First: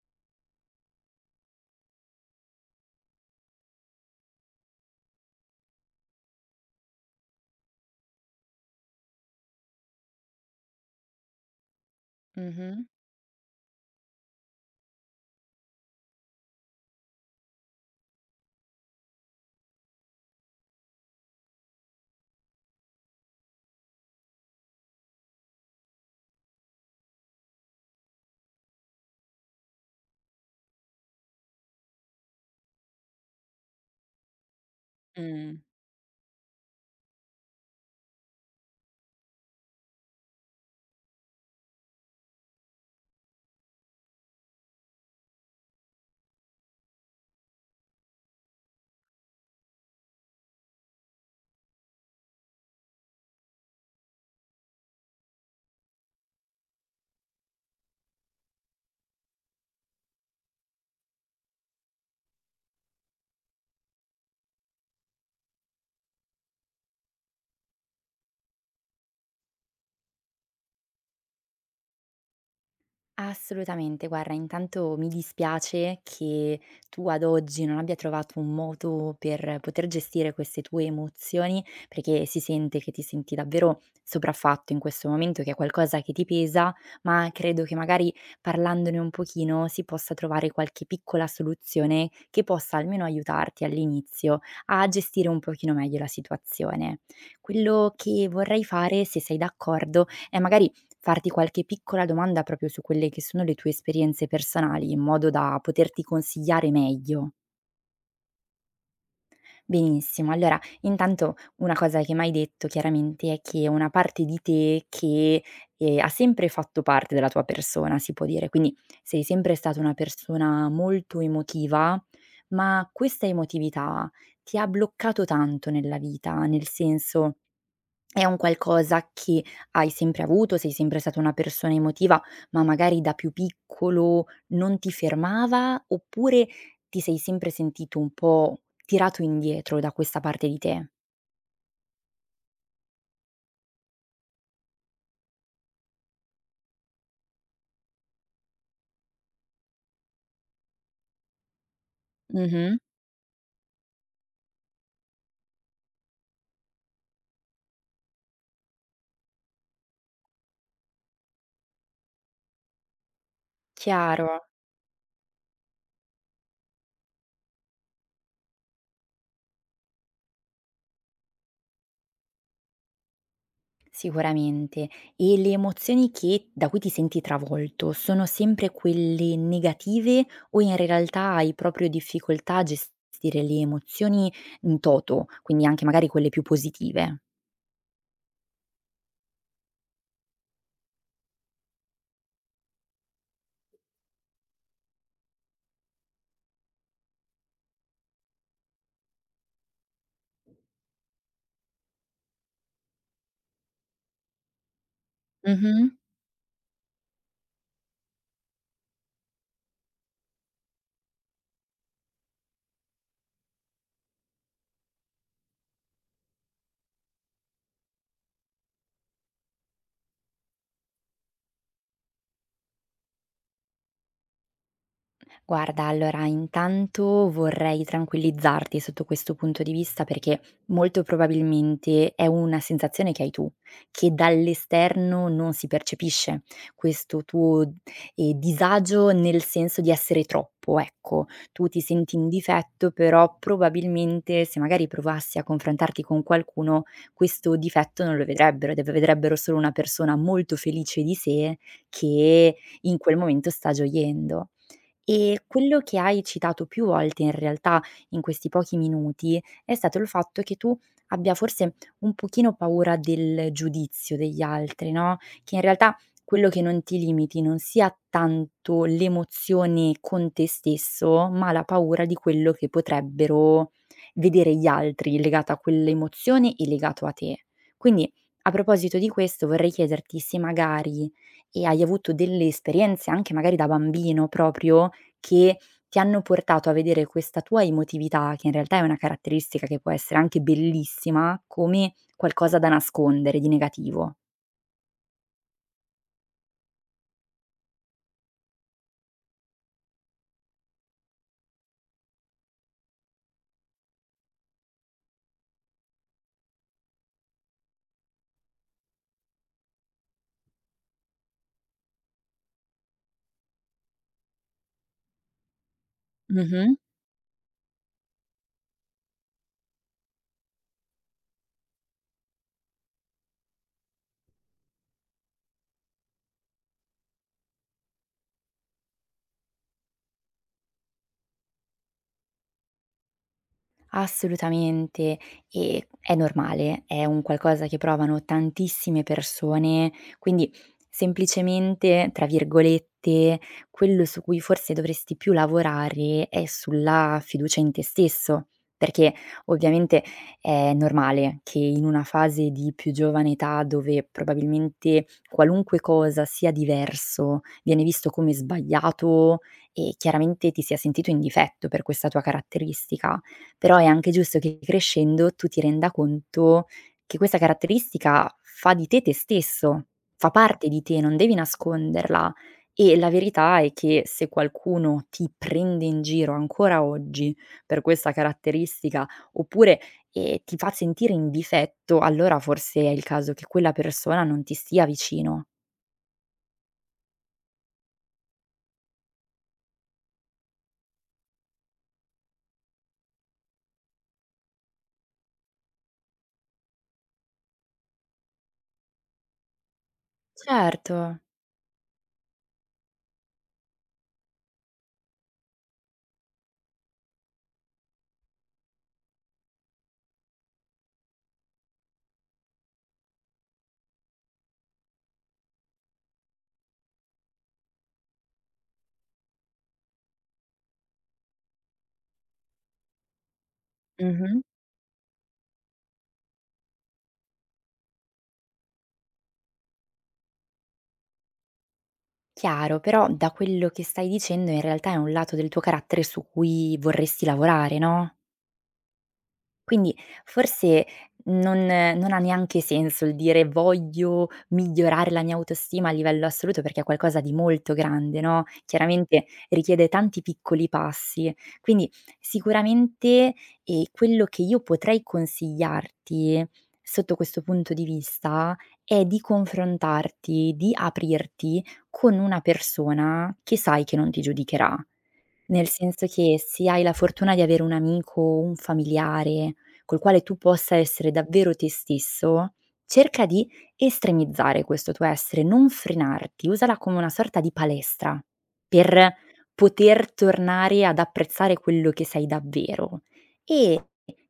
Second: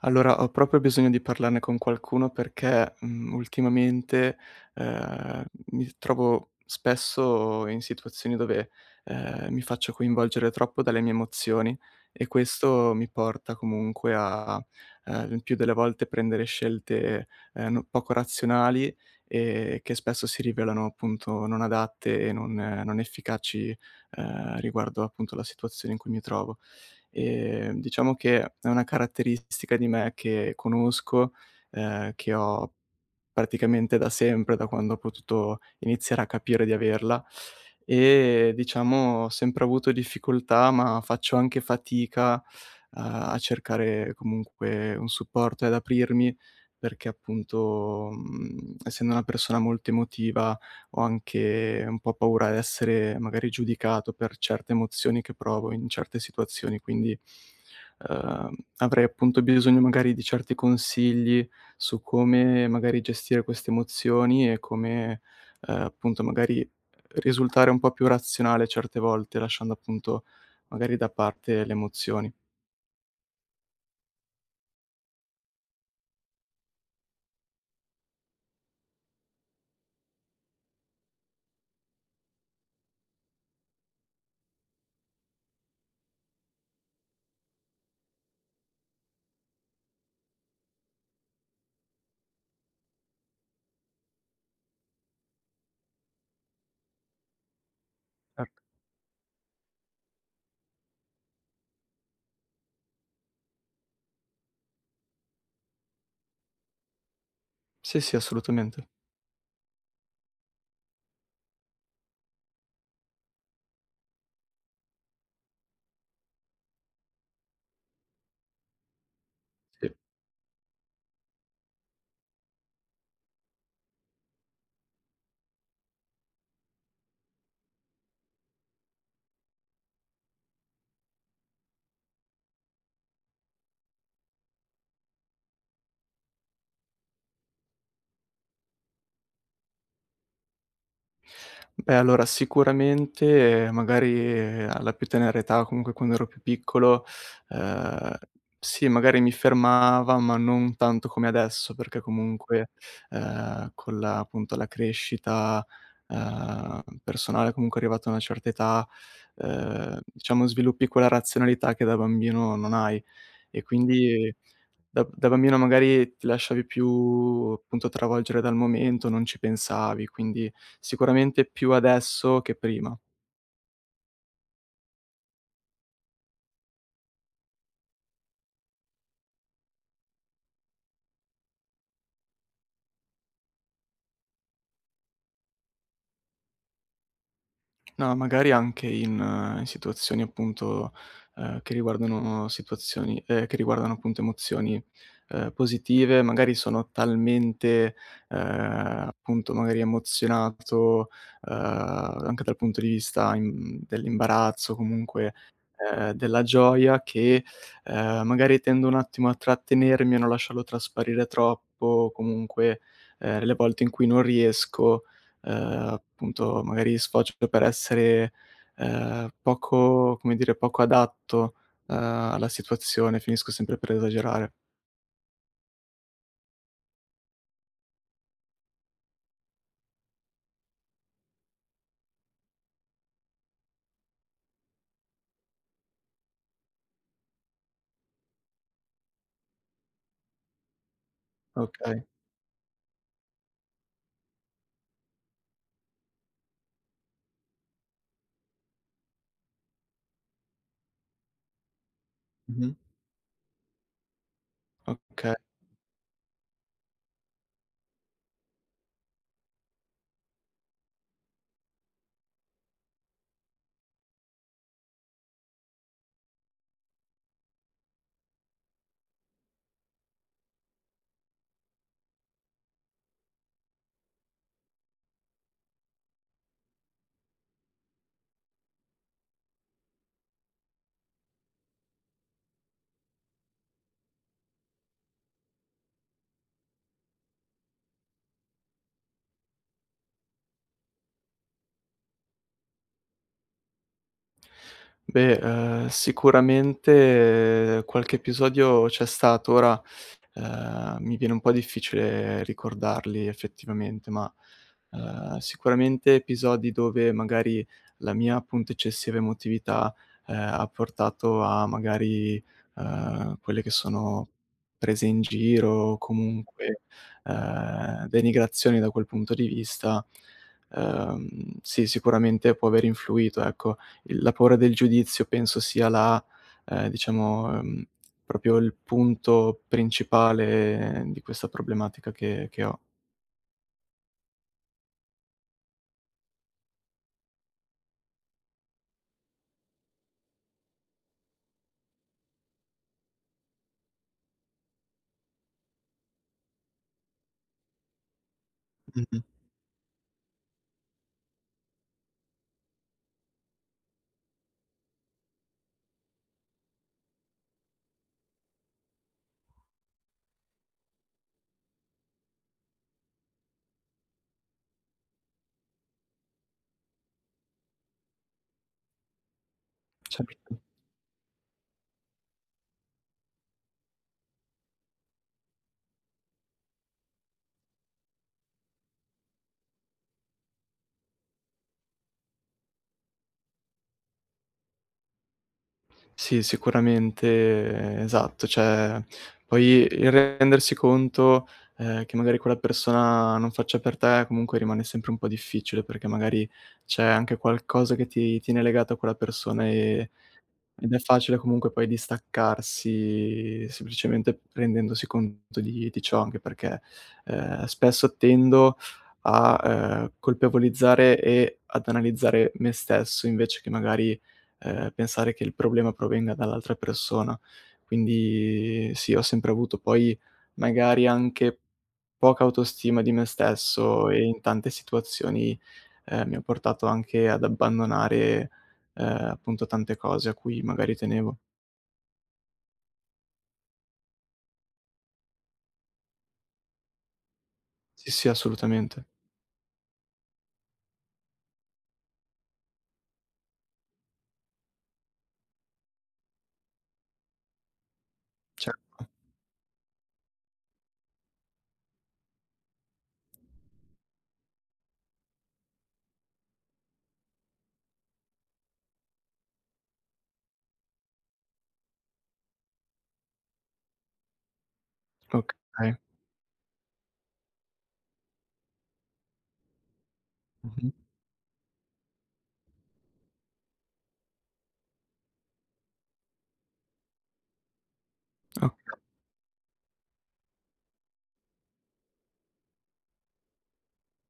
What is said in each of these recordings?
Allora, ho proprio bisogno di parlarne con qualcuno perché, ultimamente, ehm, mi trovo spesso in situazioni dove, mi faccio coinvolgere troppo dalle mie emozioni e Mh-mh. questo mi porta comunque a, il più delle volte prendere scelte, no poco razionali e che spesso si rivelano appunto non adatte e non non efficaci, riguardo appunto la situazione in cui mi trovo. Diciamo che è una caratteristica di me che conosco, che ho praticamente da sempre, da quando ho Mh. potuto iniziare a capire di averla e diciamo ho sempre avuto difficoltà, ma faccio anche fatica a cercare comunque un supporto e ad aprirmi perché appunto, essendo una persona molto emotiva ho anche un po' paura di essere magari giudicato per certe emozioni che provo in certe situazioni, quindi, avrei appunto bisogno magari di certi consigli su come magari gestire queste emozioni e come, appunto magari risultare un po' più razionale certe volte, lasciando appunto magari da parte le emozioni. Assolutamente. Guarda, intanto mi dispiace che tu ad oggi non abbia trovato un modo per poter gestire queste tue emozioni, perché si sente che ti senti davvero sopraffatto in questo momento, che è qualcosa che ti pesa, ma credo che magari parlandone un pochino si possa trovare qualche piccola soluzione che possa almeno aiutarti all'inizio a gestire un pochino meglio la situazione. Quello che Cer vorrei fare, se sei d'accordo, è magari farti qualche piccola domanda proprio su quelle che sono le tue esperienze personali, in modo da poterti consigliare meglio. Sì, sì, assolutamente. Benissimo, allora intanto una cosa che mi hai detto chiaramente è che è una parte di te che, ha sempre fatto parte della tua persona, si può dire, quindi sei sempre stata una Sì. persona molto emotiva, ma questa emotività ti ha bloccato tanto nella vita, nel senso è un qualcosa che hai sempre avuto, sei sempre stata una persona emotiva, ma magari da più piccolo non ti fermava, oppure ti sei sempre sentito un po' tirato indietro da questa parte di te? Beh, allora sicuramente magari alla più tenera età, comunque quando ero più piccolo, ehm, sì magari mi fermava, ma non tanto come adesso, perché comunque, Mh-mh. Con la appunto la crescita, personale comunque arrivato a una certa età, diciamo sviluppi quella razionalità che da bambino non hai e quindi Chiaro, da bambino magari ti lasciavi più, appunto, travolgere dal momento, non ci pensavi, quindi sicuramente più adesso che prima. sicuramente. E le emozioni che da cui ti senti travolto, sono sempre quelle negative o in realtà hai proprio difficoltà a gestire le emozioni in toto, quindi anche magari quelle più positive? No, magari anche in in situazioni appunto, che riguardano situazioni che riguardano appunto emozioni, positive, magari sono talmente, ehm, appunto magari emozionato, anche dal punto di vista im dell'imbarazzo, comunque, Mh-mh. Della gioia che, magari tendo un attimo a trattenermi, a non lasciarlo trasparire troppo, comunque, le volte in cui non riesco, appunto magari sfocio per essere, poco come dire, poco adatto, alla situazione, finisco sempre per esagerare. Guarda, allora intanto vorrei tranquillizzarti sotto questo punto di vista perché molto probabilmente è una sensazione che hai tu, che dall'esterno non si percepisce, questo tuo, disagio nel senso di essere troppo, ecco. Tu ti Okay. senti in difetto, però probabilmente se magari provassi a confrontarti con qualcuno questo difetto non lo vedrebbero, deve vedrebbero solo una persona molto felice di sé che Mh-mh. in quel momento sta gioiendo. Okay. E quello che hai citato più volte in realtà in questi pochi minuti è stato il fatto che tu abbia forse un pochino paura del giudizio degli altri, no, che in realtà quello che non ti limiti non sia tanto l'emozione con te stesso, ma la paura di quello che potrebbero vedere gli altri legata a quell'emozione e legato a te. Quindi a proposito di questo vorrei chiederti se magari, hai avuto delle esperienze anche magari da bambino proprio, che ti hanno portato a vedere questa tua emotività, che in realtà è una caratteristica che può essere anche bellissima, come qualcosa da nascondere di negativo. Beh, sicuramente qualche episodio c'è stato. Ora, mi viene un po' difficile ricordarli effettivamente, ma, sicuramente episodi dove magari la mia, appunto, eccessiva emotività, ha portato a magari, quelle che sono prese in giro o Mh-mh. comunque, denigrazioni da quel punto di vista, sì, sicuramente può aver influito, ecco. Il La paura del giudizio penso sia la diciamo, proprio il punto principale di questa problematica che ho. Assolutamente, e è normale, è un qualcosa che provano tantissime persone, quindi semplicemente, tra virgolette, quello su cui forse dovresti più lavorare è sulla fiducia in te stesso, perché Mh-mh. ovviamente è normale che in una fase di più giovane età dove probabilmente qualunque cosa sia diverso viene visto come sbagliato e chiaramente ti sia sentito in difetto per questa tua caratteristica però è anche giusto che crescendo tu ti renda conto che questa caratteristica fa di te te stesso, fa Certo. parte di te, non devi nasconderla. E la verità è che se qualcuno ti prende in giro ancora oggi per questa caratteristica, oppure, ti fa sentire in difetto, allora forse è il caso che quella persona non ti stia vicino. Sì, sicuramente esatto, cioè poi il rendersi conto, che magari quella persona non faccia per te, comunque rimane sempre un po' difficile, perché magari c'è anche qualcosa che ti tiene legato a quella persona ed Certo. è facile comunque poi distaccarsi semplicemente rendendosi conto di ciò, anche perché, spesso tendo a, colpevolizzare e ad analizzare me stesso invece che magari, pensare che il problema provenga dall'altra persona. Quindi sì, ho sempre avuto poi magari anche poca autostima di me stesso e Mh-mh. in tante situazioni, mi ha portato anche ad abbandonare, ehm, appunto tante cose a cui magari tenevo. Chiaro, però da quello che stai dicendo in realtà è un lato del tuo carattere su cui vorresti lavorare, Sì, no? sì, assolutamente. Quindi forse non ha neanche senso il dire: "Voglio migliorare la mia autostima a livello assoluto", perché è qualcosa di molto grande, no, Certo. chiaramente richiede tanti piccoli passi. Quindi sicuramente, quello che io potrei consigliarti sotto questo punto di vista è di confrontarti, di aprirti con una persona che sai che non ti giudicherà. Nel Okay. senso che se hai la fortuna di avere un amico, un familiare col quale tu possa Mh-mh. essere davvero te stesso, cerca di estremizzare questo tuo essere, non frenarti, usala come una sorta di palestra O per poter tornare ad apprezzare quello che sei davvero. E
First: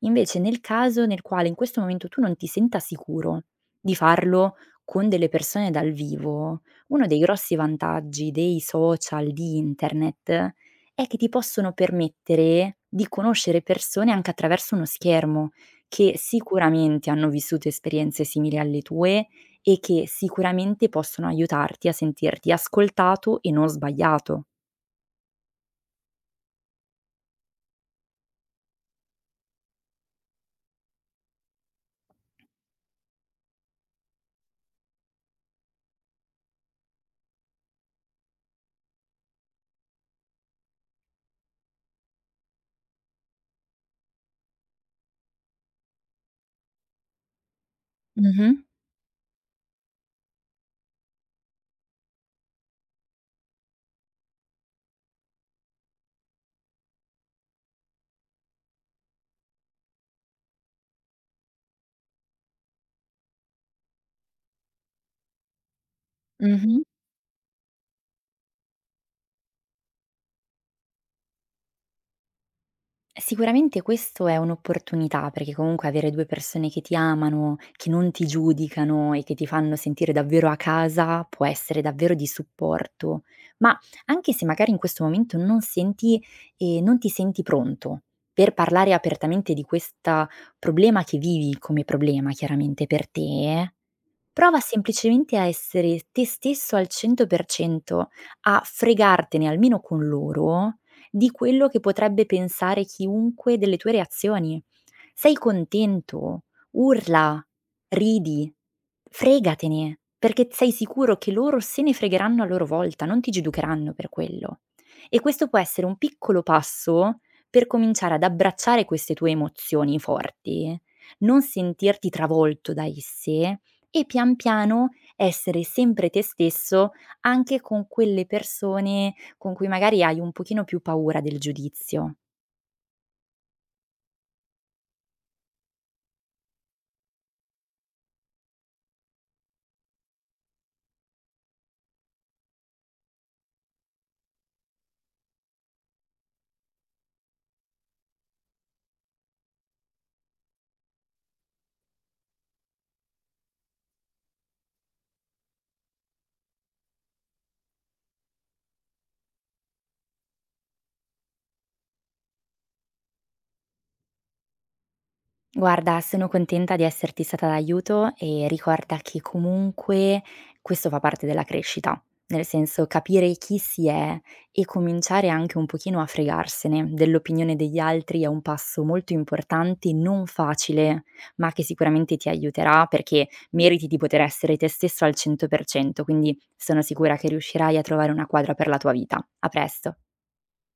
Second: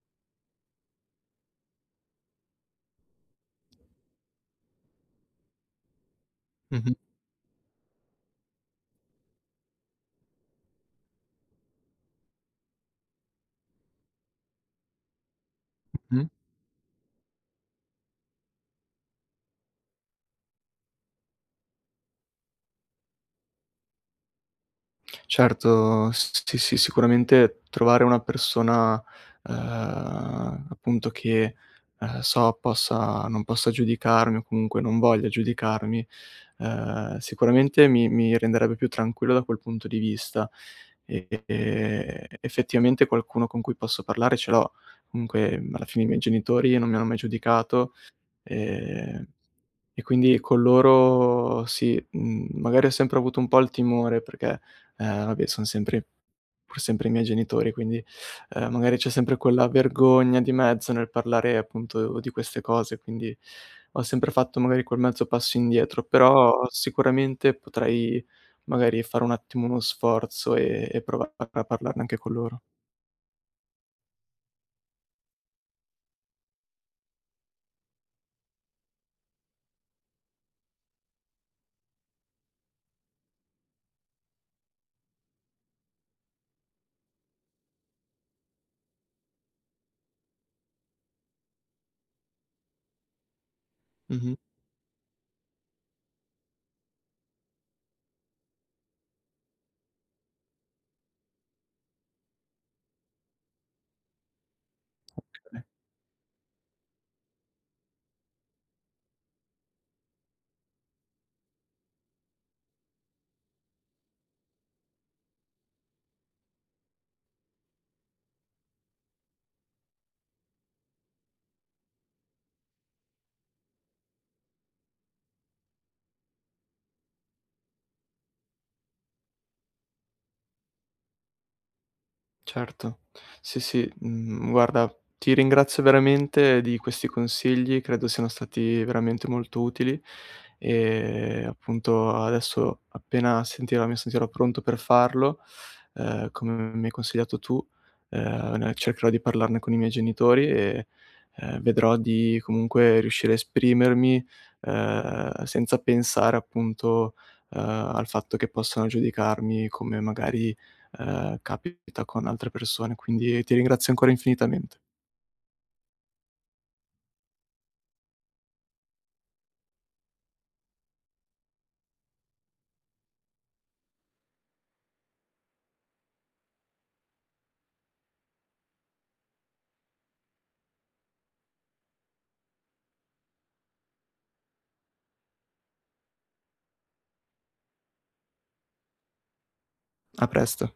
invece nel caso nel quale in questo momento tu non ti senta sicuro di farlo con delle persone dal vivo, Mh-mh, uno dei grossi vantaggi dei social, di internet è che ti possono permettere di conoscere persone anche attraverso uno schermo, che mh-mh. sicuramente hanno vissuto esperienze simili alle tue e che sicuramente possono aiutarti a sentirti ascoltato e non sbagliato. Certo, s sì, sì, sicuramente trovare una persona, appunto che, so possa non possa giudicarmi o comunque non voglia giudicarmi, sicuramente mi renderebbe più tranquillo da quel punto di vista. E effettivamente qualcuno con cui posso parlare ce l'ho. Comunque, alla fine i miei genitori non mi hanno mai giudicato. Mh-mh. Ehm, e quindi con loro sì, magari ho sempre avuto un po' il timore perché, vabbè, son sempre pur sempre i miei genitori, quindi, magari c'è sempre quella vergogna di mezzo nel parlare appunto di queste cose, quindi ho sempre fatto magari quel mezzo passo indietro, però Mh-mh. sicuramente potrei magari fare un attimo uno sforzo e provare a parlarne anche con loro. Sicuramente questo è un'opportunità, perché comunque avere 2 persone che ti amano, che non ti giudicano e che ti fanno sentire davvero a casa, può essere davvero di supporto. Ma anche se magari in questo momento non senti non ti senti pronto per parlare apertamente di questa problema che vivi come problema chiaramente per te. Mh-mh. Prova semplicemente a essere te stesso al 100%, a fregartene almeno con loro di quello che potrebbe pensare chiunque delle tue reazioni. Sei contento, urla, ridi, fregatene, perché sei sicuro che loro se ne fregheranno a loro volta, non ti giudicheranno per quello. E questo può essere un piccolo passo per cominciare ad abbracciare queste tue emozioni forti, non sentirti travolto da esse, e pian piano essere sempre te stesso anche con quelle persone con cui magari hai un pochino più paura del giudizio. Certo. Sì, sì, guarda, ti ringrazio veramente di questi consigli, credo siano stati veramente molto utili e appunto adesso appena sentirò mi sentirò pronto per farlo, come mi hai consigliato tu, ne cercherò di parlarne con i miei genitori e, vedrò di comunque riuscire a esprimermi, senza pensare appunto, al fatto che possano giudicarmi come magari capita con altre persone. Quindi ti ringrazio ancora infinitamente. Guarda, sono contenta di esserti stata d'aiuto e ricorda che comunque questo fa parte della crescita, nel senso capire chi si è e cominciare anche un pochino a fregarsene dell'opinione degli altri è un passo molto importante, non facile, ma che sicuramente ti aiuterà perché meriti di poter essere te stesso al 100%, quindi sono sicura che riuscirai a trovare una quadra per la tua vita. A presto. A presto.